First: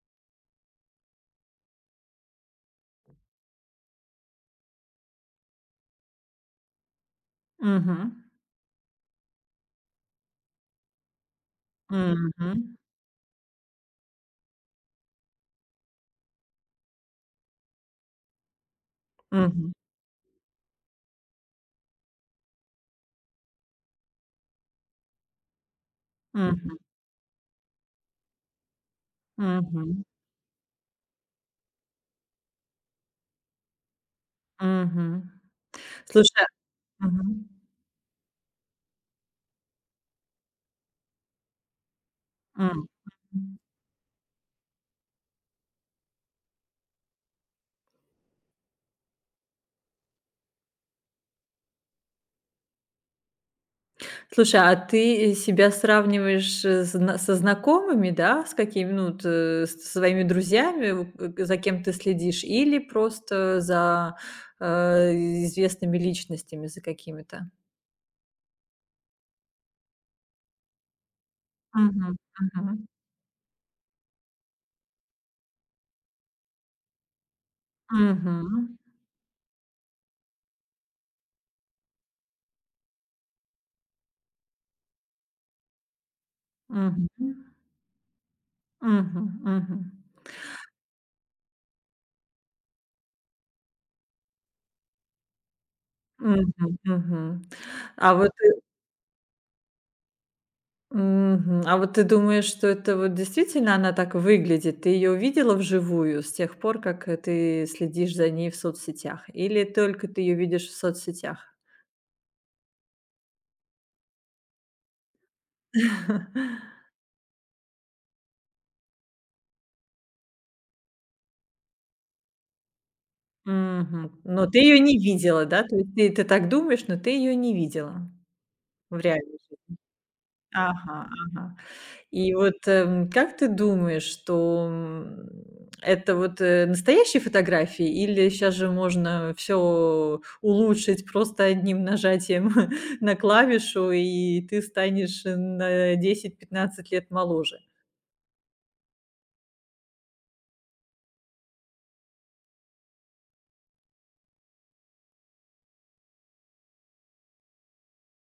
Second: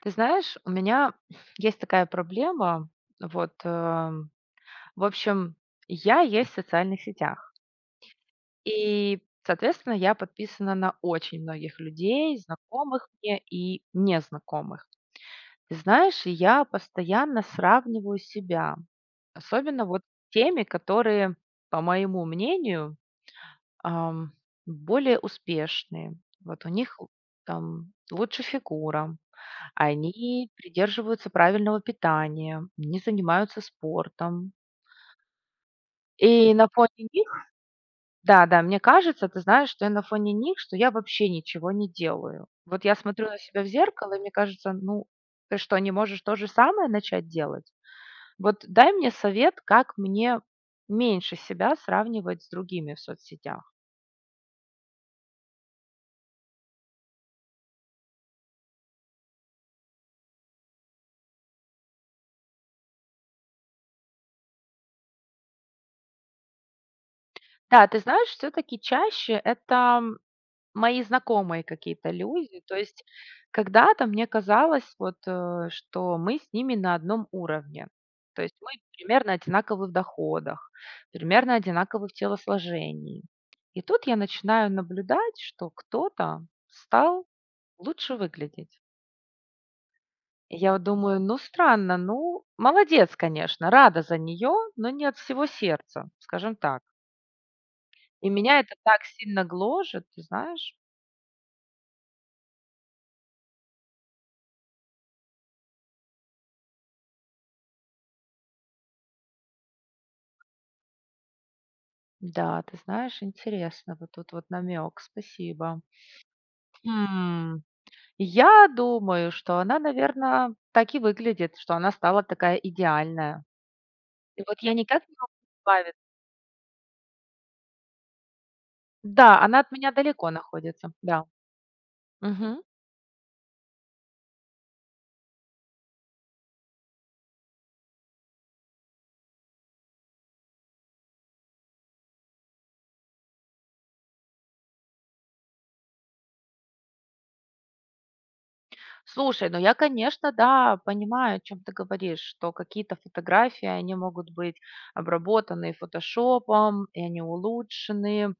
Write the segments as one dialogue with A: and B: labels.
A: Ты знаешь, у меня есть такая проблема. Вот, эм, в общем, я есть в социальных сетях.
B: Мгм.
A: И, соответственно, я подписана на очень многих людей,
B: Мгм.
A: знакомых мне и незнакомых. Ты знаешь, и я постоянно сравниваю себя,
B: Мгм.
A: особенно вот с теми, которые, по моему мнению, ам, более успешные. Вот у
B: Мгм.
A: них там лучше фигура,
B: Мгм.
A: они придерживаются правильного питания, не занимаются спортом.
B: Мгм. Слушай,
A: И на
B: а
A: фоне них
B: Мгм.
A: да-да, мне кажется, ты знаешь, что я на фоне них, что я вообще ничего не делаю. Вот
B: М.
A: я смотрю на
B: Мгм.
A: себя в зеркало, и мне кажется, ну, ты что, не можешь то же самое начать делать? Вот дай мне совет, как мне меньше себя сравнивать с другими в соцсетях.
B: Слушай, а ты себя сравниваешь, э, зна со знакомыми, да, с какими, ну, вот, с своими друзьями, у к за кем ты следишь, или просто за, э, известными личностями, за какими-то?
A: Да, ты знаешь, все-таки чаще это мои знакомые
B: Мгм.
A: какие-то люди. То
B: Мгм.
A: есть когда-то мне казалось, что мы с ними на одном уровне. То есть мы
B: Мгм.
A: примерно одинаковы в доходах, примерно одинаковы в телосложении. И тут я начинаю наблюдать, что кто-то стал
B: Мгм.
A: лучше выглядеть.
B: Мгм. Мгм.
A: И я вот думаю, ну странно, ну молодец, конечно, рада за нее, но не от всего сердца, скажем
B: Мгм.
A: так.
B: Мгм. А
A: И
B: вот э,
A: меня это так сильно гложет, ты знаешь.
B: Мгм. А вот ты думаешь, что это вот действительно она так выглядит? Ты ее увидела вживую с тех пор, как, ты следишь за ней в соцсетях? Или только ты ее видишь в соцсетях?
A: Да, ты знаешь, интересно. Вот тут вот намек, спасибо. Хм. Я думаю, что она, наверное, так и выглядит, что она стала такая идеальная.
B: Мгм.
A: И
B: Но ты
A: вот я
B: ее не
A: никак не могу
B: видела, да? То
A: избавиться.
B: есть ты так думаешь, но ты ее не видела в
A: Да,
B: реальности?
A: она от меня далеко находится,
B: Ага,
A: да.
B: ага. И вот,
A: Мгм.
B: как ты думаешь, что, это вот, настоящие фотографии или сейчас же можно все улучшить просто одним нажатием на клавишу, и ты станешь на 10-15 лет моложе?
A: Слушай, ну я, конечно, да, понимаю, о чем ты говоришь, что какие-то фотографии, они могут быть обработаны фотошопом, и они улучшены,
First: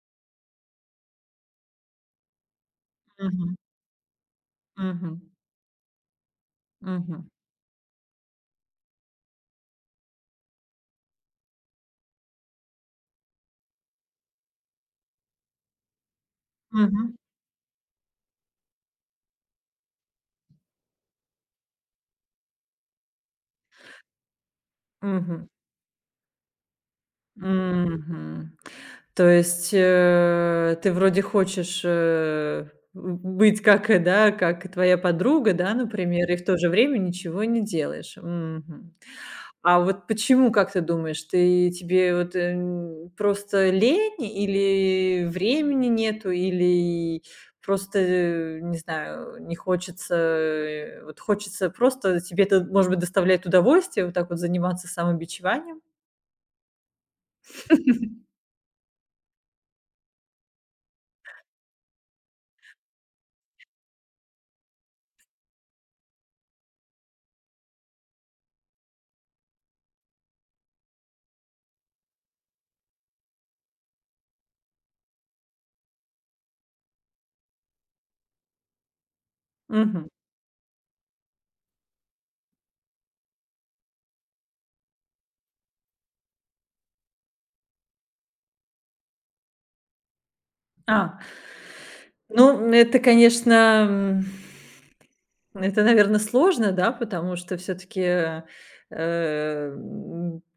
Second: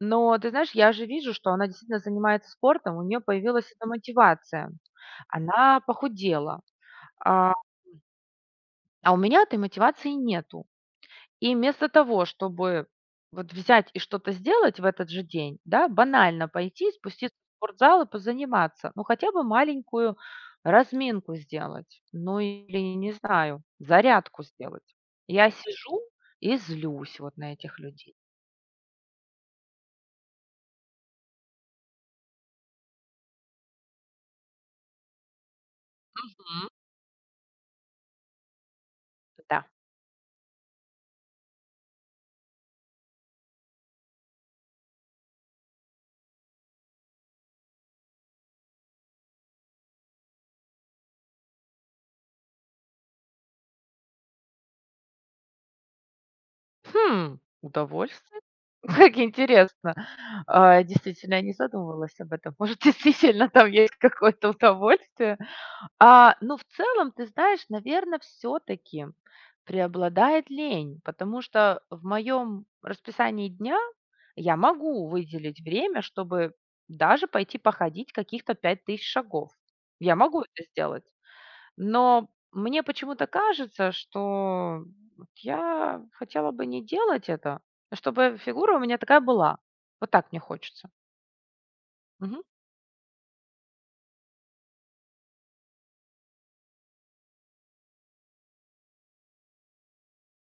A: но ты знаешь, я же вижу, что она действительно занимается спортом, у нее
B: Мгм.
A: появилась эта мотивация.
B: Мгм.
A: Она похудела,
B: Мгм.
A: а, а у меня этой мотивации нету. И вместо того, чтобы вот взять и что-то сделать в этот же день, да, банально пойти,
B: Мгм.
A: спуститься в спортзал и позаниматься, ну хотя бы маленькую разминку сделать, ну или, не знаю, зарядку сделать.
B: Мгм.
A: Я сижу и злюсь вот на этих людей.
B: Мгм. То есть, ты вроде хочешь, быть как, да, как твоя подруга, да, например, и в то
A: Мгм.
B: же время ничего не делаешь. Мгм.
A: Да.
B: А вот почему, как ты думаешь, ты тебе вот, просто лень или времени нету, или просто, не знаю, не хочется, вот хочется просто тебе это, может быть, доставляет удовольствие вот так вот заниматься самобичеванием?
A: Хм, удовольствие. Как интересно. А, действительно, я не задумывалась об этом. Может, действительно там есть какое-то удовольствие. А, ну, в целом, ты знаешь, наверное, все-таки преобладает лень, потому что в моем расписании дня я могу выделить время, чтобы даже пойти походить каких-то 5000 шагов.
B: Мгм.
A: Я могу это сделать. Но мне почему-то кажется, что вот я хотела бы не делать это, а чтобы фигура у меня такая была. Вот так мне хочется.
B: А.
A: Мгм.
B: Ну, это, конечно, это, наверное, сложно, да, потому что все таки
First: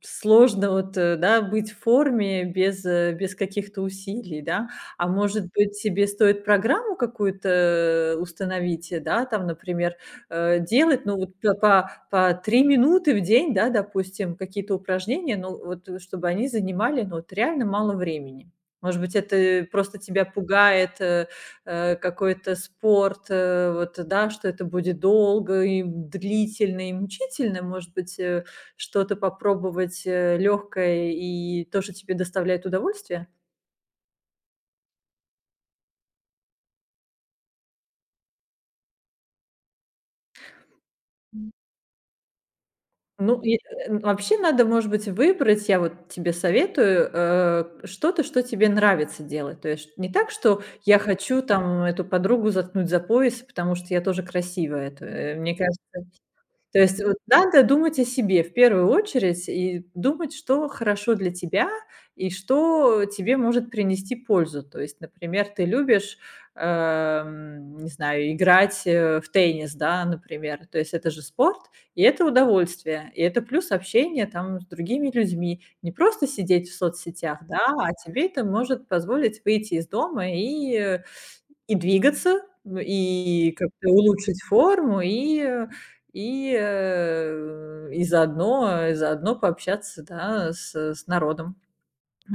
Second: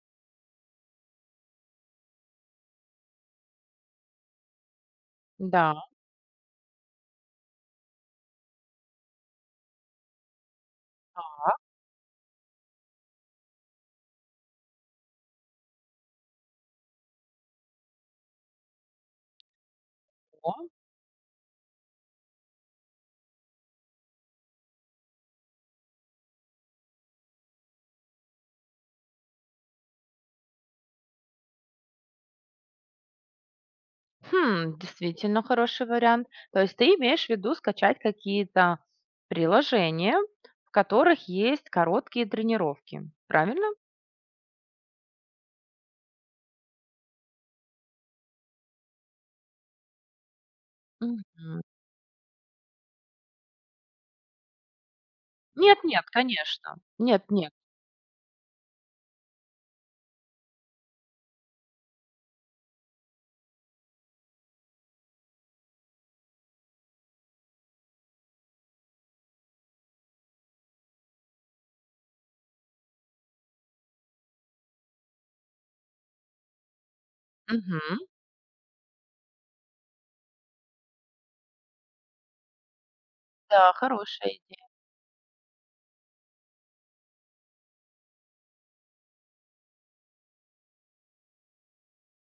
B: сложно вот, да, быть в форме без каких-то усилий, да. А может быть,
A: Да.
B: себе стоит программу какую-то установить, да, там, например, делать, ну, вот по 3 минуты в день, да, допустим, какие-то упражнения, ну, вот, чтобы они занимали, ну, вот реально мало времени. Может быть, это просто тебя
A: О.
B: пугает, какой-то спорт, вот, да, что это будет долго и длительно, и мучительно, может быть, что-то попробовать легкое и то, что тебе доставляет удовольствие?
A: Хм, действительно хороший вариант. То есть ты имеешь в виду скачать какие-то приложения, в которых есть короткие тренировки,
B: Ну, и,
A: правильно?
B: вообще надо, может быть, выбрать, я вот тебе советую, что-то, что тебе нравится делать. То есть не так, что я хочу
A: Мгм.
B: там эту подругу заткнуть за пояс, потому что я тоже красивая. Это, мне
A: Нет,
B: кажется.
A: нет, конечно.
B: То есть вот
A: Нет, нет.
B: надо думать о себе в первую очередь и думать, что хорошо для тебя и что тебе может принести пользу. То есть, например, ты любишь, не знаю, играть, в теннис, да, например. То есть это же спорт, и это удовольствие, и это плюс общение там с другими людьми. Не просто сидеть в соцсетях, да, а
A: Мгм.
B: тебе это может позволить выйти из дома и двигаться, и
A: Да,
B: как-то
A: хорошая
B: улучшить
A: идея.
B: форму, и заодно пообщаться, да, с народом.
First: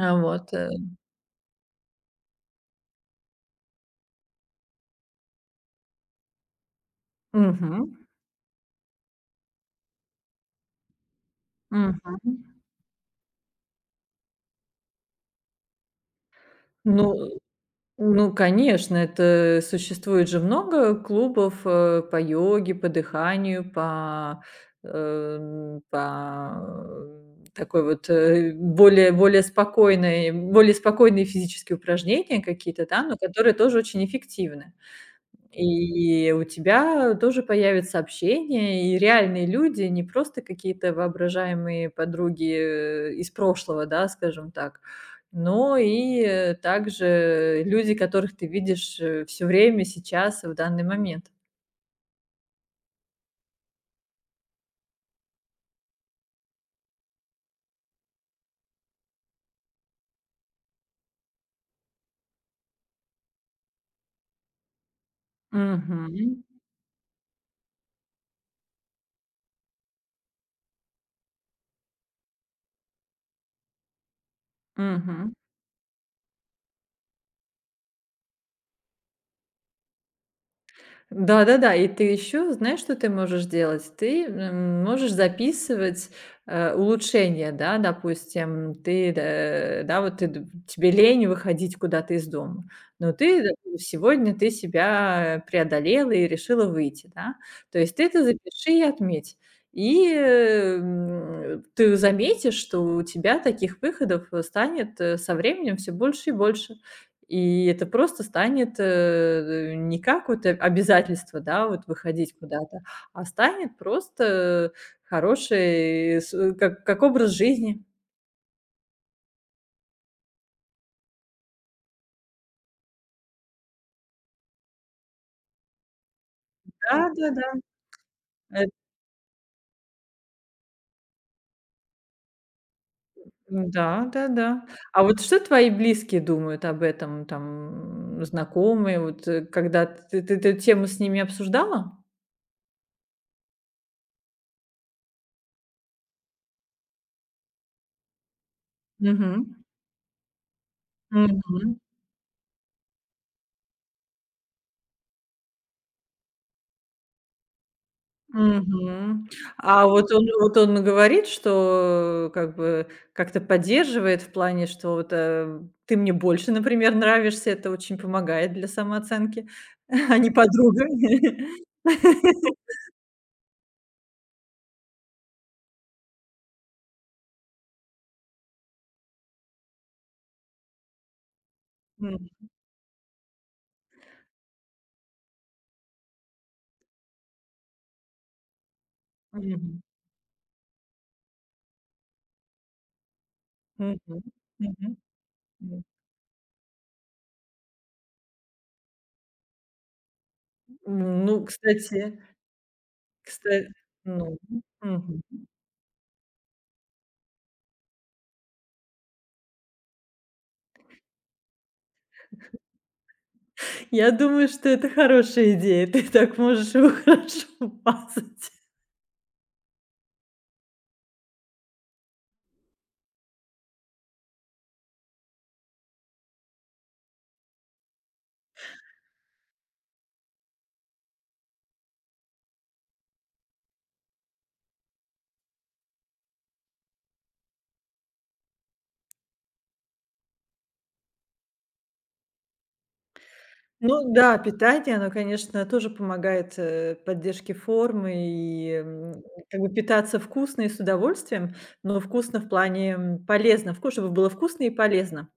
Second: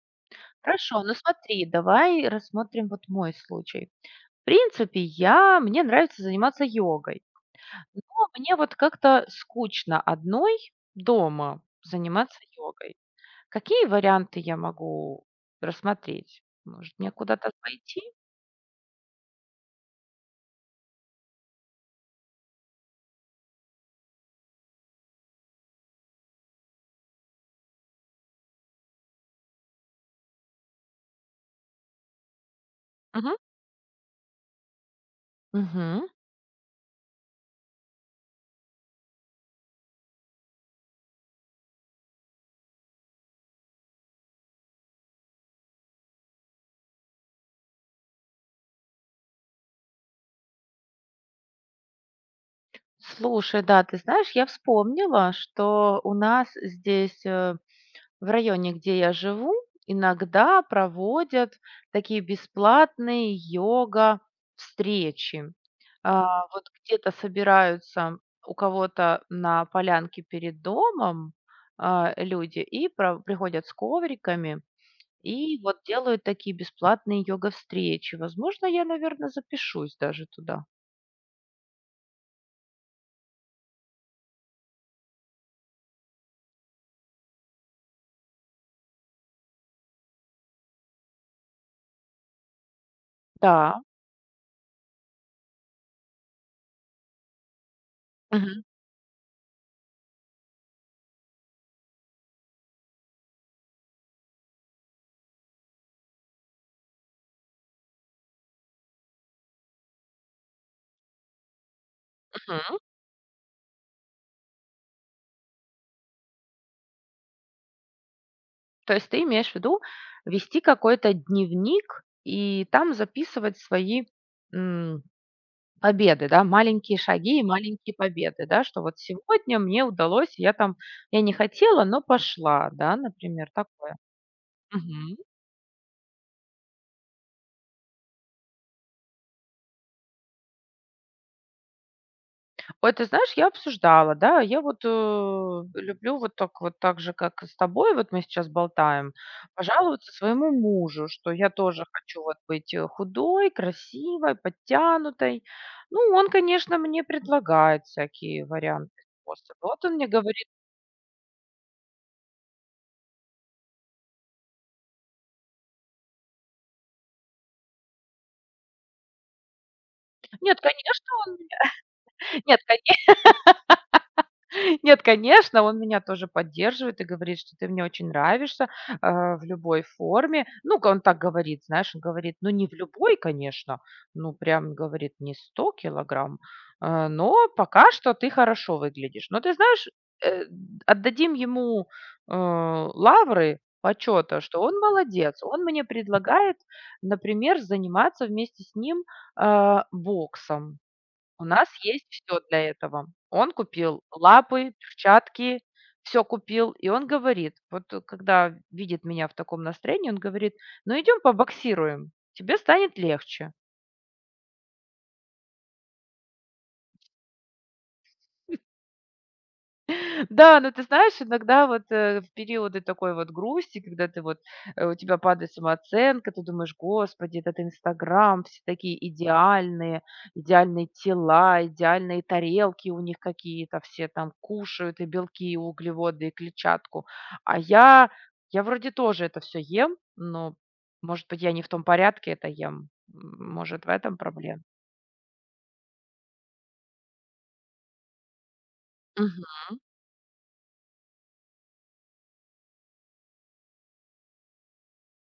B: А, вот,
A: Хорошо, ну смотри, давай рассмотрим вот мой случай. В принципе, я мне нравится заниматься йогой,
B: Мгм.
A: но мне вот как-то скучно одной дома
B: Мгм.
A: заниматься йогой. Какие варианты я могу рассмотреть? Может, мне
B: Ну
A: куда-то пойти?
B: ну, конечно, это существует же много клубов, по йоге, по дыханию, по такой вот, более спокойной более спокойные физические упражнения какие-то, да, но
A: Мгм.
B: которые тоже очень эффективны.
A: Мгм.
B: И у тебя тоже появится общение, и реальные люди, не просто какие-то воображаемые подруги, из прошлого, да, скажем так, но и, также люди, которых ты видишь, все время, сейчас и в данный момент.
A: Слушай, да, ты знаешь, я вспомнила, что у нас в районе, где я живу, иногда проводят такие бесплатные йога-встречи.
B: Мгм,
A: Вот где-то собираются у кого-то на полянке перед домом люди и приходят с ковриками
B: мгм.
A: и вот делают такие бесплатные йога-встречи. Возможно, я, наверное, запишусь даже туда.
B: Да-да-да, и ты еще знаешь, что ты можешь делать? Ты, можешь записывать, улучшения, да, допустим, ты, да, да, вот ты д тебе лень выходить куда-то из дома, но ты, допустим,
A: Да.
B: сегодня ты себя преодолела и решила выйти, да. То есть ты это
A: Мгм.
B: запиши и отметь. И, ты заметишь, что у тебя таких выходов, станет, со временем все больше и больше. И это просто станет, не как вот обязательство, да, вот выходить куда-то, а станет просто хороший как образ жизни.
A: То есть ты имеешь в виду вести какой-то дневник и там записывать свои, м, победы, да, маленькие шаги и
B: Да-да-да.
A: маленькие победы, да,
B: Эт
A: что вот сегодня мне удалось, я там, я не хотела, но пошла, да, например, такое.
B: да-да-да. А вот что твои близкие думают об этом, там, знакомые? Вот, когда ты эту тему с ними обсуждала?
A: Ой, ты знаешь, я обсуждала, да. Люблю вот так вот так же, как и с тобой, вот мы сейчас болтаем,
B: Мгм.
A: пожаловаться своему мужу, что я
B: Мгм.
A: тоже хочу вот быть худой, красивой, подтянутой. Ну, он, конечно, мне предлагает всякие варианты,
B: Мгм.
A: способы. Вот
B: А
A: он мне
B: вот он
A: говорит:
B: вот он говорит, что как бы как-то поддерживает в плане, что вот, ты мне больше, например, нравишься, это очень помогает для самооценки, а не
A: "Нет,
B: подруга.
A: конечно, он нет, кон" Нет, конечно, он меня тоже поддерживает и говорит, что ты мне очень нравишься, в любой форме. Ну он так говорит, знаешь, он говорит,
B: М,
A: ну не в любой, конечно, ну прям говорит, не 100 килограмм, но пока что ты хорошо выглядишь. Но ты
B: мгм,
A: знаешь, э, отдадим ему, лавры
B: мгм,
A: почета, что он
B: мгм,
A: молодец. Он мне
B: м.
A: предлагает, например, заниматься вместе с ним, боксом. У
B: Ну,
A: нас есть
B: кстати,
A: все для этого. Он
B: кстати,
A: купил
B: ну,
A: лапы,
B: мгм.
A: перчатки, все купил. И он говорит, когда видит меня в таком настроении, он говорит: "Ну, идем побоксируем, тебе станет легче".
B: Я думаю, что это хорошая идея. Ты так можешь его хорошо мазать.
A: Да, но ты знаешь, иногда в периоды такой вот грусти, когда ты у тебя падает самооценка, ты думаешь: "Господи, этот Инстаграм, все такие идеальные, идеальные тела, идеальные тарелки у них какие-то, все там кушают и белки, и углеводы, и клетчатку. А я вроде тоже это все ем, но, может быть, я не в том порядке это ем. М, может, в
B: Ну
A: этом
B: да,
A: проблема?"
B: питание, оно, конечно, тоже помогает, поддержке формы и, как бы питаться вкусно и с удовольствием, но вкусно в плане, полезно, вкус, чтобы было вкусно и полезно.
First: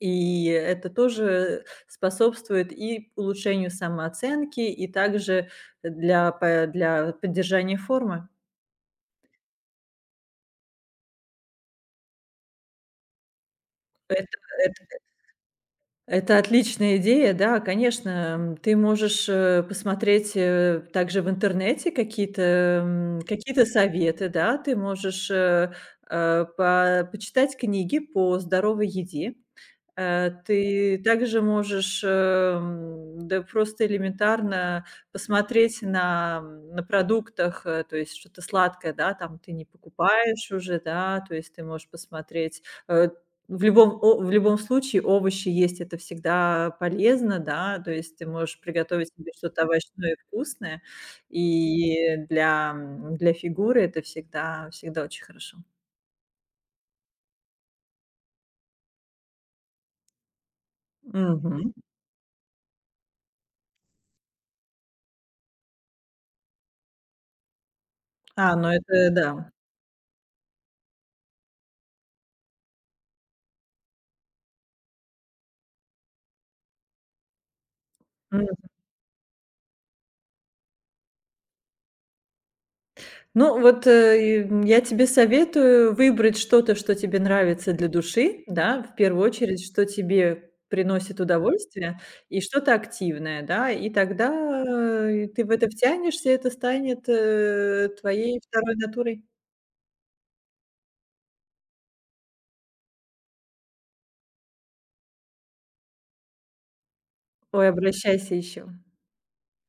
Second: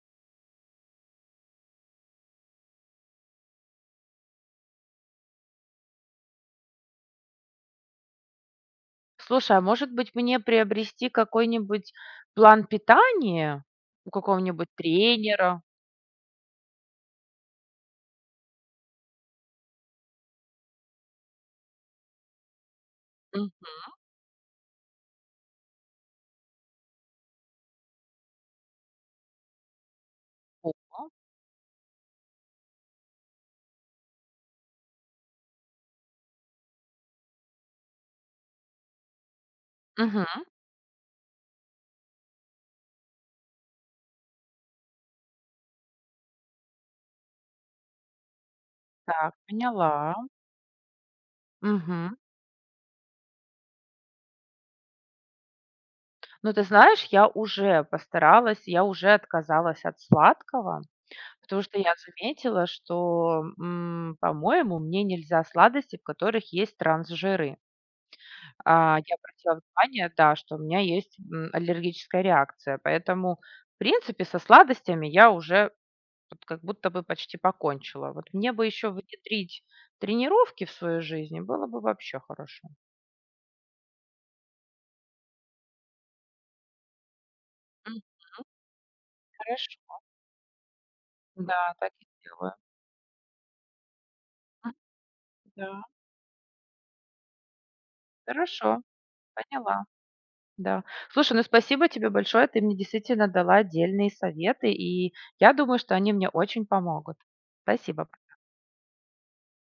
B: И это тоже способствует и улучшению самооценки, и также для поддержания формы.
A: Слушай, а может быть, мне приобрести какой-нибудь план питания у какого-нибудь
B: это
A: тренера?
B: Это отличная идея, да, конечно. М, ты можешь, посмотреть, также в интернете какие-то, какие-то
A: Мгм.
B: советы, да. Ты можешь, по почитать книги по здоровой еде.
A: О,
B: Ты также можешь, да просто элементарно посмотреть на продуктах, то есть что-то сладкое, да, там ты не
A: мгм.
B: покупаешь уже, да, то есть ты можешь посмотреть, в любом случае овощи есть- это всегда полезно, да, то есть ты можешь приготовить себе
A: Так,
B: что-то овощное
A: поняла.
B: и вкусное,
A: Мгм.
B: и для фигуры это всегда очень хорошо.
A: Ну, ты знаешь, я уже постаралась, я уже отказалась от сладкого, потому
B: Мгм.
A: что я заметила, что, по-моему, мне нельзя сладости, в которых есть трансжиры.
B: А, ну это
A: Я
B: да.
A: обратила внимание, да, что у меня есть, аллергическая реакция, поэтому, в принципе, со сладостями я уже вот как будто бы почти покончила. Вот мне бы еще внедрить тренировки в свою жизнь, было бы вообще хорошо.
B: Ну, вот, я тебе советую выбрать что-то, что тебе нравится для
A: М,
B: души, да, в первую очередь,
A: Хорошо.
B: что тебе приносит
A: Да, так
B: удовольствие,
A: и
B: и
A: сделаю.
B: что-то активное, да, и тогда,
A: М,
B: ты в это
A: да,
B: втянешься, и это станет, твоей второй
A: хорошо,
B: натурой.
A: поняла. Да. Слушай, ну спасибо тебе большое. Ты мне действительно дала отдельные советы, и я думаю, что они мне очень помогут.
B: Ой,
A: Спасибо.
B: обращайся еще.